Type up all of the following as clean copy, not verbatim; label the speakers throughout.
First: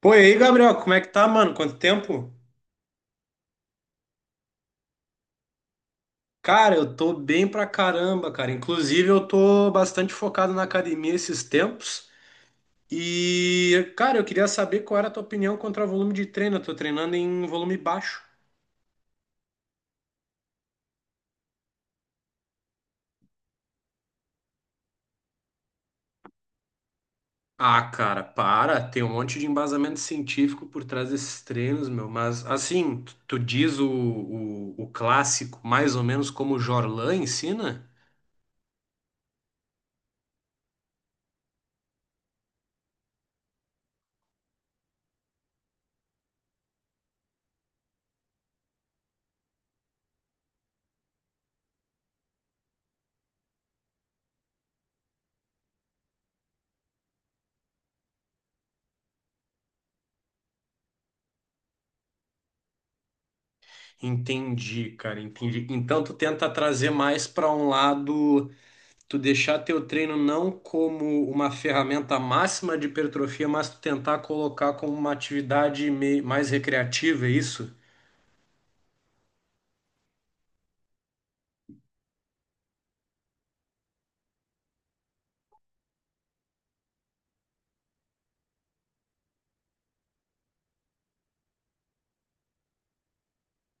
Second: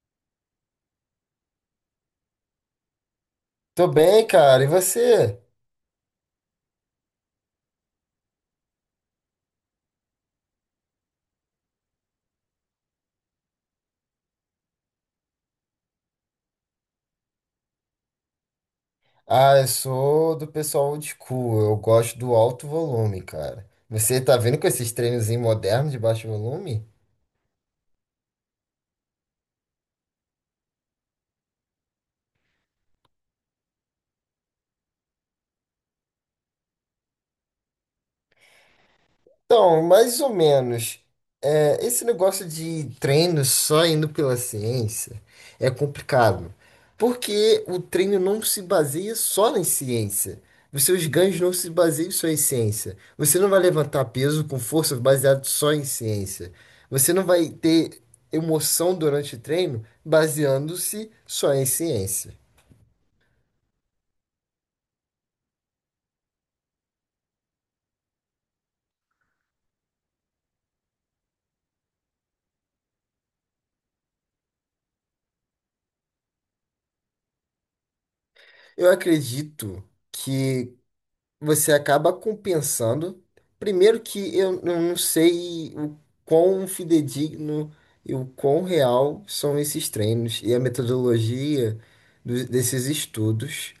Speaker 1: Pô, e aí, Gabriel, como é que tá, mano? Quanto tempo?
Speaker 2: Tô bem, cara. E você?
Speaker 1: Cara, eu tô bem pra caramba, cara. Inclusive, eu tô bastante focado na academia esses tempos. E, cara, eu queria saber qual era a tua opinião contra o volume de treino. Eu tô treinando em volume baixo.
Speaker 2: Ah, eu sou do pessoal old school. Eu gosto do alto volume, cara. Você tá vendo com esses treinozinhos modernos de baixo volume?
Speaker 1: Ah, cara, para. Tem um monte de embasamento científico por trás desses treinos, meu. Mas, assim, tu diz o clássico mais ou menos como o Jorlan ensina?
Speaker 2: Então, mais ou menos. É, esse negócio de treino só indo pela ciência é complicado, porque o treino não se baseia só em ciência. Os seus ganhos não se baseiam só em ciência. Você não vai levantar peso com força baseado só em ciência. Você não vai ter emoção durante o treino baseando-se só em ciência.
Speaker 1: Entendi, cara, entendi. Então, tu tenta trazer mais pra um lado. Tu deixar teu treino não como uma ferramenta máxima de hipertrofia, mas tu tentar colocar como uma atividade mais recreativa, é isso?
Speaker 2: Eu acredito que você acaba compensando. Primeiro que eu não sei o quão fidedigno e o quão real são esses treinos e a metodologia desses estudos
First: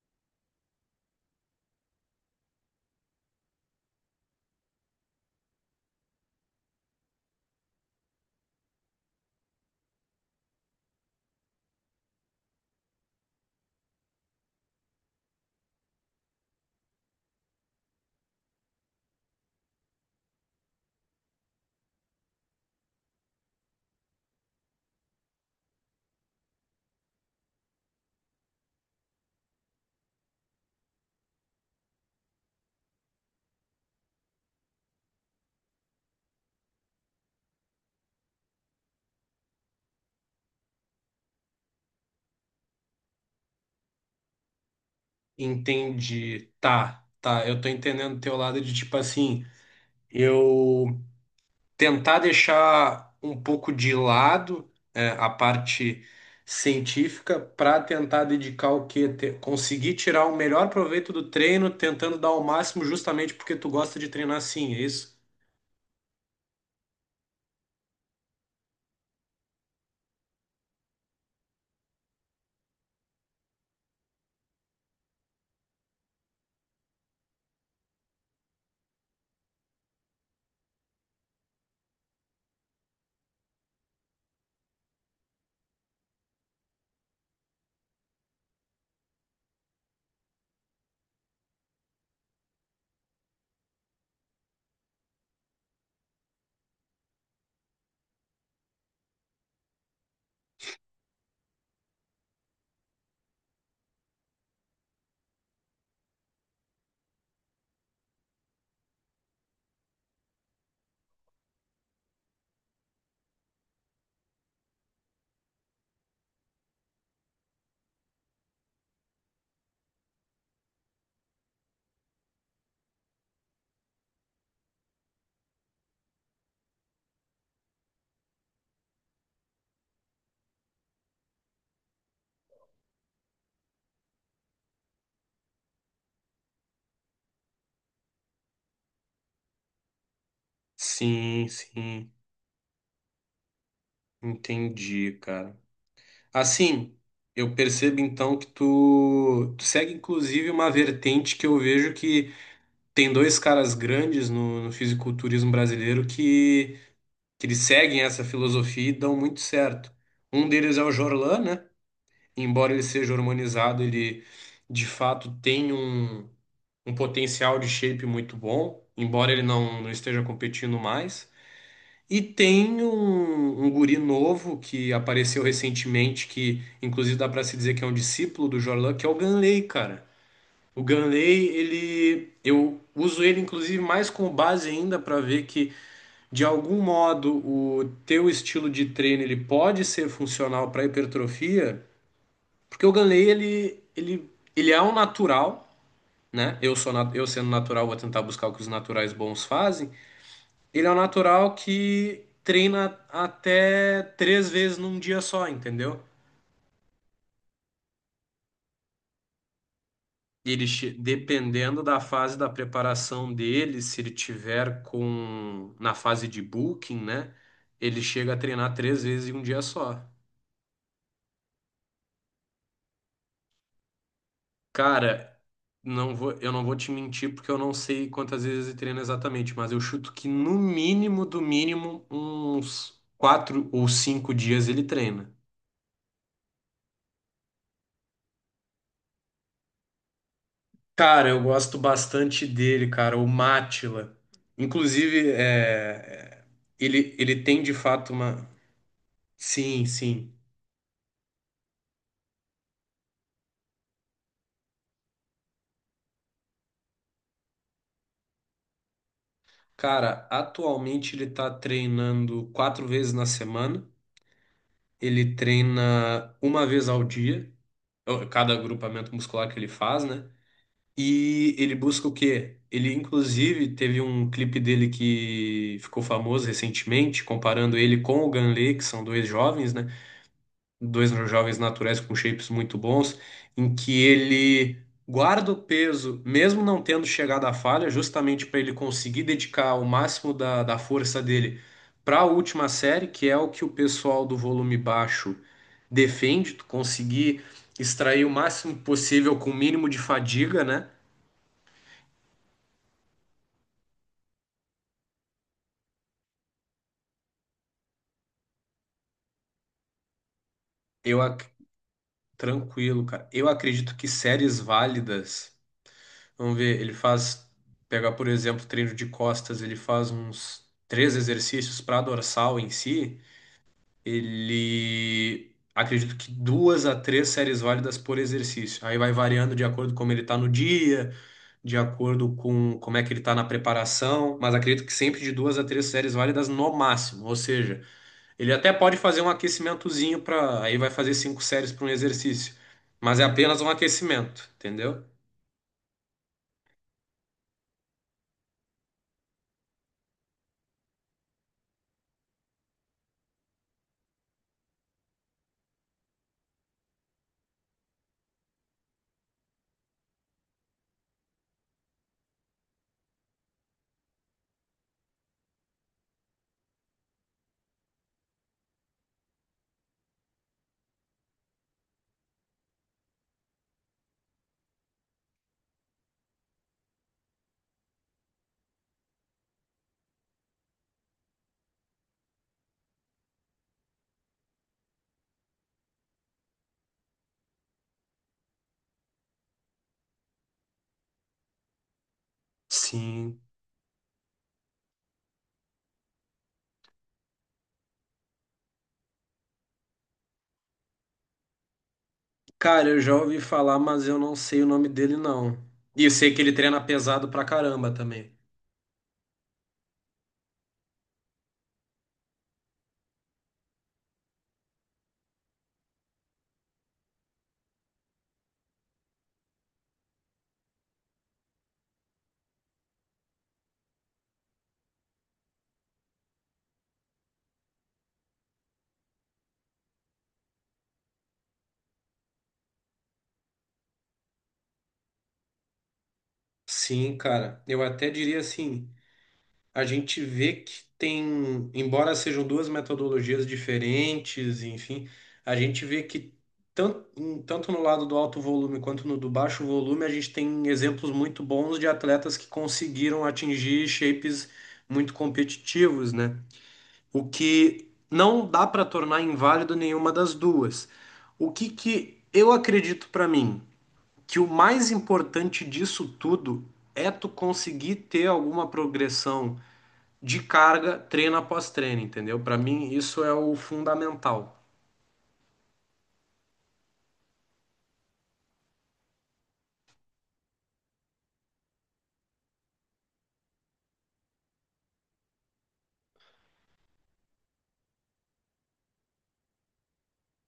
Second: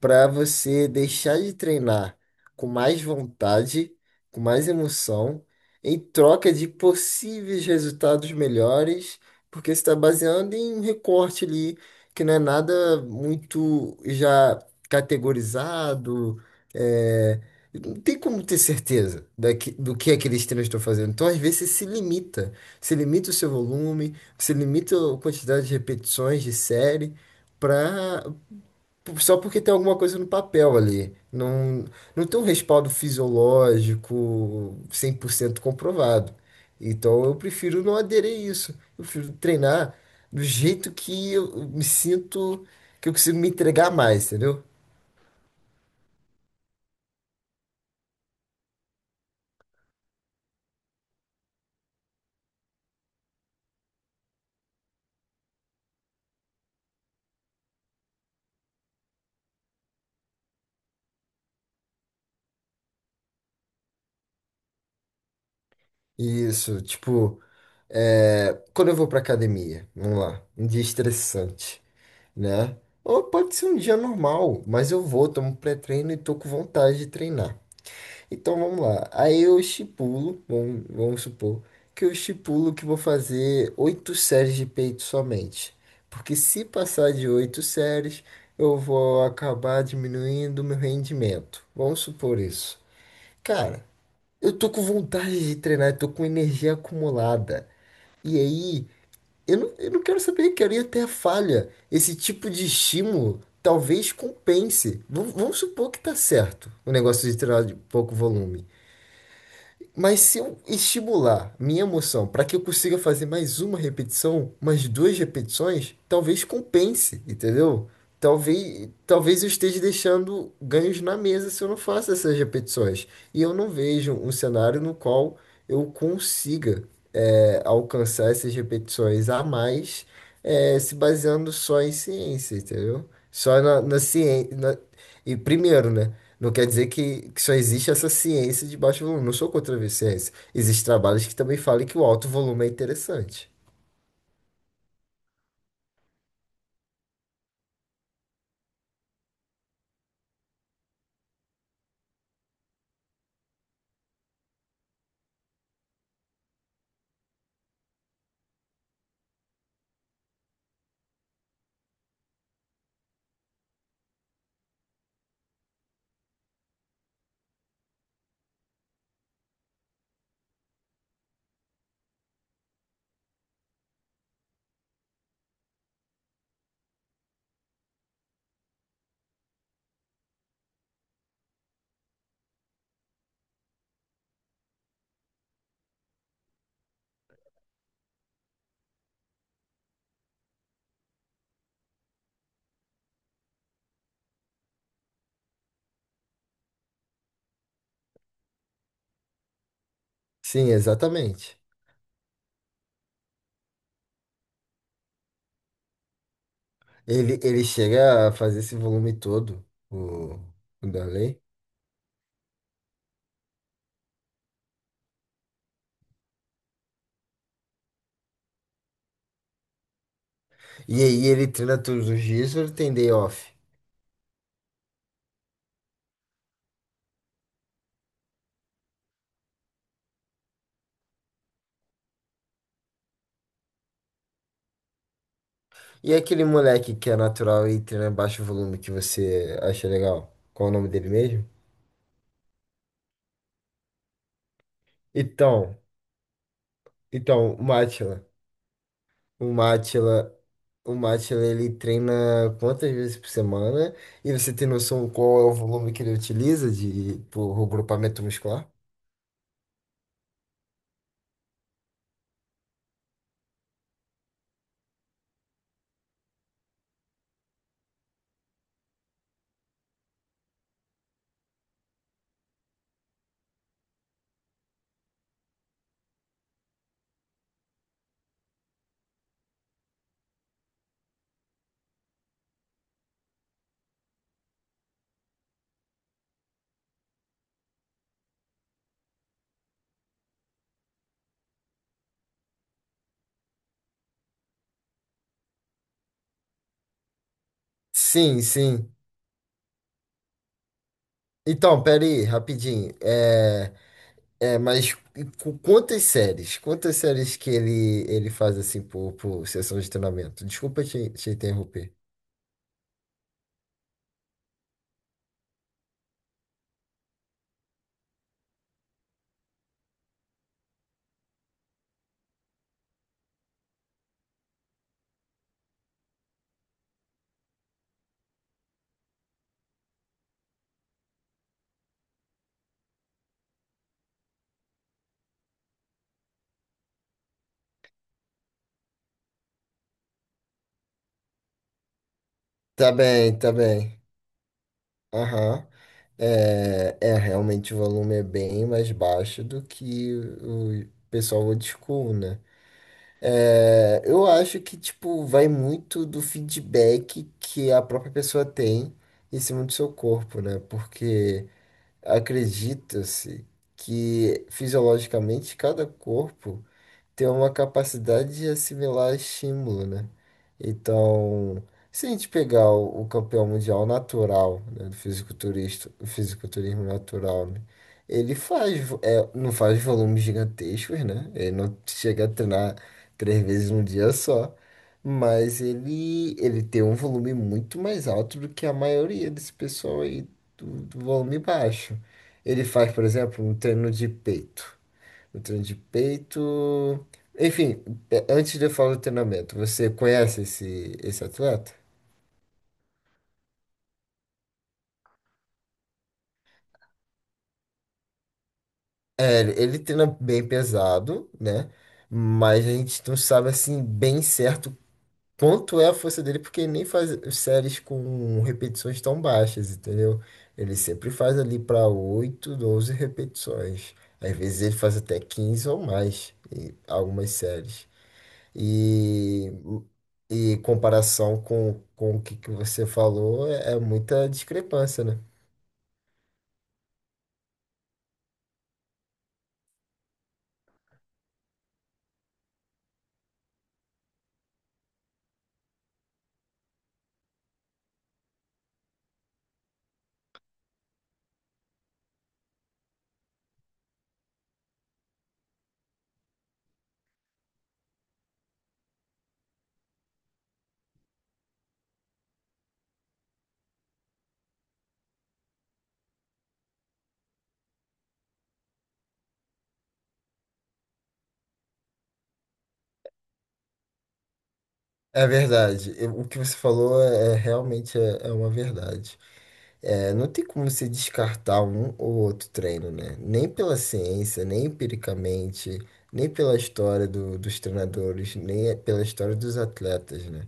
Speaker 2: para você deixar de treinar com mais vontade, com mais emoção, em troca de possíveis resultados melhores, porque você está baseando em um recorte ali que não é nada muito já categorizado é, não tem como ter certeza do que é que eles estão fazendo. Então, às vezes, você se limita. Se limita o seu volume, se limita a quantidade de repetições de série, pra, só porque tem alguma coisa no papel ali. Não, não tem um respaldo fisiológico 100% comprovado. Então, eu prefiro não aderir a isso. Eu prefiro treinar do jeito que eu me sinto, que eu consigo me entregar mais, entendeu?
Speaker 1: Entendi. Tá, tá. Eu tô entendendo teu lado de tipo assim, eu tentar deixar um pouco de lado a parte científica para tentar dedicar o quê? Conseguir tirar o melhor proveito do treino, tentando dar o máximo justamente porque tu gosta de treinar assim, é isso?
Speaker 2: Isso, tipo. É, quando eu vou pra academia, vamos lá, um dia estressante, né? Ou pode ser um dia normal, mas eu vou, tomo um pré-treino e tô com vontade de treinar. Então vamos lá. Aí eu estipulo, vamos supor, que eu estipulo que vou fazer oito séries de peito somente. Porque se passar de oito séries, eu vou acabar diminuindo o meu rendimento. Vamos supor isso. Cara, eu tô com vontade de treinar, eu tô com energia acumulada. E aí, eu não quero saber, quero ir até a falha. Esse tipo de estímulo talvez compense. Vamos supor que tá certo o negócio de tirar de pouco volume. Mas se eu estimular minha emoção para que eu consiga fazer mais uma repetição, mais duas repetições, talvez compense, entendeu? Talvez eu esteja deixando ganhos na mesa se eu não faço essas repetições. E eu não vejo um cenário no qual eu consiga, alcançar essas repetições a mais, se baseando só em ciência, entendeu? Só na ciência. E primeiro, né? Não quer dizer que só existe essa ciência de baixo volume. Não sou contra a ciência. Existem trabalhos que
Speaker 1: Sim,
Speaker 2: também falam que o
Speaker 1: sim.
Speaker 2: alto volume é interessante.
Speaker 1: Entendi, cara. Assim, eu percebo então que tu segue inclusive uma vertente que eu vejo que tem dois caras grandes no fisiculturismo brasileiro que eles seguem essa filosofia e dão muito certo. Um deles é o Jorlan, né? Embora ele seja hormonizado, ele de fato tem um potencial de shape muito bom, embora ele não esteja competindo mais. E tem um guri novo que apareceu recentemente, que inclusive dá pra se dizer que é um discípulo do Jorlan, que é o Ganley, cara. O Ganley, ele, eu uso ele inclusive mais como base ainda pra ver que de algum modo o teu estilo de treino ele pode ser funcional pra hipertrofia, porque o Ganley ele é um natural, né? Eu sou eu sendo natural vou tentar buscar o que os naturais bons fazem,
Speaker 2: Sim,
Speaker 1: ele é um natural
Speaker 2: exatamente.
Speaker 1: que treina até três vezes num dia só, entendeu?
Speaker 2: Ele chega a fazer esse volume todo, o,
Speaker 1: Ele,
Speaker 2: o Darley.
Speaker 1: dependendo da fase da preparação dele, se ele tiver com na fase de booking, né? Ele chega a treinar três vezes em um dia só.
Speaker 2: E aí ele treina todos os dias, ele tem day off.
Speaker 1: Cara, eu não vou te mentir porque eu não sei quantas vezes ele treina exatamente, mas eu chuto que no mínimo, do mínimo, uns quatro ou cinco dias ele treina.
Speaker 2: E aquele moleque que é natural e treina baixo volume que você acha legal? Qual o nome dele
Speaker 1: Cara, eu
Speaker 2: mesmo?
Speaker 1: gosto bastante dele, cara, o Mátila. Inclusive,
Speaker 2: Então,
Speaker 1: ele
Speaker 2: então,
Speaker 1: tem
Speaker 2: o
Speaker 1: de fato
Speaker 2: Mátila.
Speaker 1: uma.
Speaker 2: O
Speaker 1: Sim, sim.
Speaker 2: Mátila, o Mátila, ele treina quantas vezes por semana? E você tem noção qual é o volume que ele utiliza de por grupamento muscular?
Speaker 1: Cara, atualmente ele tá treinando quatro vezes na semana. Ele treina uma vez ao dia, ó, cada agrupamento muscular que ele faz, né? E ele busca o quê? Ele, inclusive, teve um clipe dele que ficou famoso recentemente, comparando ele com o Ganley, que são dois jovens, né? Dois jovens naturais com shapes muito bons, em que ele guarda o peso, mesmo não tendo chegado à falha, justamente para ele conseguir dedicar o máximo da força dele para a última série, que é o que o pessoal do volume baixo defende, tu conseguir extrair o
Speaker 2: Sim,
Speaker 1: máximo
Speaker 2: sim.
Speaker 1: possível com o mínimo de fadiga, né?
Speaker 2: Então, pera aí, rapidinho. Mas quantas séries? Quantas séries que ele faz assim por sessão de treinamento? Desculpa te,
Speaker 1: Eu
Speaker 2: te
Speaker 1: ac-
Speaker 2: interromper.
Speaker 1: Tranquilo, cara. Eu acredito que séries válidas. Vamos ver, pegar por exemplo, treino de costas, ele faz uns três exercícios para dorsal em si. Ele acredito que duas a três séries válidas por exercício. Aí vai variando de acordo com como ele está no dia, de acordo com como é que ele está na preparação, mas acredito que sempre de duas a três séries válidas no máximo. Ou seja, ele até pode fazer um aquecimentozinho para, aí vai fazer cinco séries para um exercício,
Speaker 2: Tá
Speaker 1: mas é
Speaker 2: bem, tá
Speaker 1: apenas um
Speaker 2: bem.
Speaker 1: aquecimento, entendeu?
Speaker 2: Aham. Realmente o volume é bem mais baixo do que o pessoal old school, né? Eu acho que, tipo, vai muito do feedback que a própria pessoa tem em cima do seu corpo, né? Porque acredita-se que fisiologicamente cada corpo ter uma capacidade de assimilar estímulo, né? Então, se a gente pegar o campeão mundial natural, né, do fisiculturista, o fisiculturismo natural, né, ele faz, não faz volumes gigantescos, né? Ele não chega a treinar três vezes num dia só, mas ele tem um volume muito mais alto do que a maioria desse pessoal aí do volume baixo. Ele faz, por
Speaker 1: Sim.
Speaker 2: exemplo, um treino de peito. O treino de peito. Enfim, antes de eu falar do treinamento, você conhece esse atleta?
Speaker 1: Cara, eu já ouvi falar, mas eu não sei o nome dele, não. E eu sei que ele treina pesado pra caramba também.
Speaker 2: Ele treina bem pesado, né? Mas a gente não sabe assim bem certo quanto é a força dele, porque ele nem faz séries com repetições tão baixas, entendeu? Ele sempre faz ali para 8, 12 repetições. Às vezes ele faz até 15 ou mais em algumas séries. E, e em comparação com o que você falou, é muita discrepância, né?
Speaker 1: Sim, cara. Eu até diria assim, a gente vê que tem, embora sejam duas metodologias diferentes, enfim, a gente vê que tanto no lado do alto volume quanto no do baixo volume, a gente tem exemplos muito bons de atletas que conseguiram atingir shapes muito competitivos, né? O que não dá para tornar inválido nenhuma das duas. O que que eu acredito para mim, que o mais importante disso tudo é tu conseguir ter alguma progressão de carga treino após treino, entendeu? Para mim isso é o fundamental.
Speaker 2: É verdade. O que você falou é realmente é uma verdade. Não tem como você descartar um ou outro treino, né? Nem pela ciência, nem empiricamente, nem pela história dos treinadores, nem pela história dos atletas, né?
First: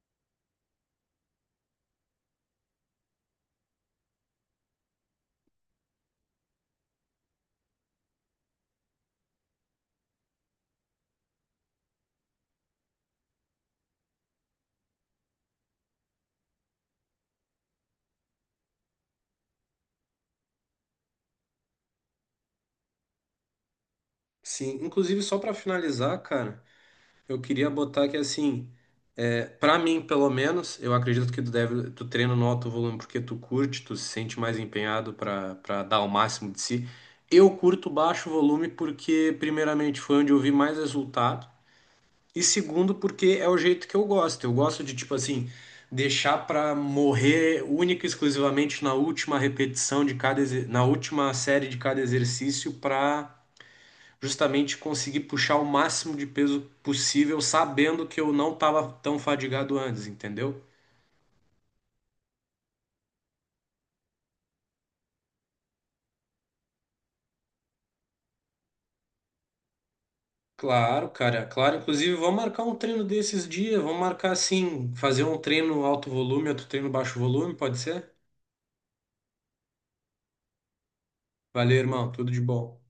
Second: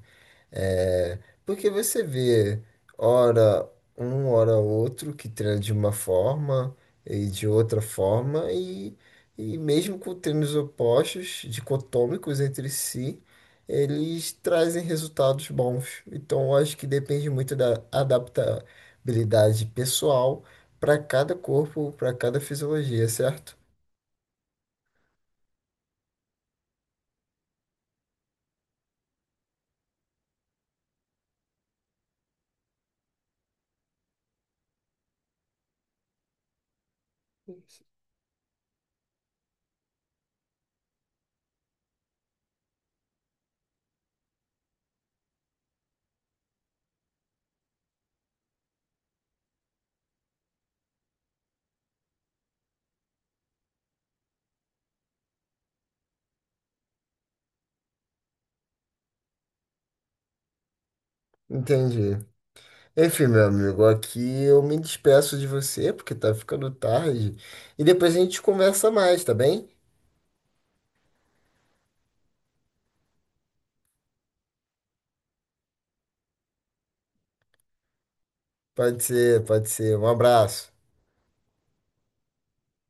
Speaker 2: É, porque você vê, ora um, ora outro, que treina de uma forma e de outra forma, e mesmo com treinos opostos, dicotômicos entre si, eles trazem resultados bons. Então, eu acho que depende muito da adaptabilidade pessoal para cada corpo, para cada fisiologia, certo?
Speaker 1: Sim, inclusive só para finalizar, cara, eu queria botar que assim, para mim pelo menos, eu acredito que tu deve, tu treina no alto volume porque tu curte, tu se sente mais empenhado para dar o máximo de si. Eu curto baixo volume porque primeiramente foi onde eu vi mais resultado e segundo porque é o jeito que eu gosto. Eu gosto de tipo assim, deixar para morrer única e exclusivamente na última repetição de cada na última série de cada exercício para justamente conseguir puxar o máximo de peso possível, sabendo que eu não estava tão fadigado antes, entendeu?
Speaker 2: Entendi. Enfim, meu amigo, aqui eu me despeço de você porque tá ficando tarde. E depois a gente conversa mais, tá bem?
Speaker 1: Claro, cara, claro. Inclusive, vamos marcar um treino desses dias. Vamos marcar assim, fazer um treino alto volume, outro treino baixo volume, pode ser?
Speaker 2: Pode ser, pode ser. Um abraço.
Speaker 1: Valeu, irmão. Tudo de bom.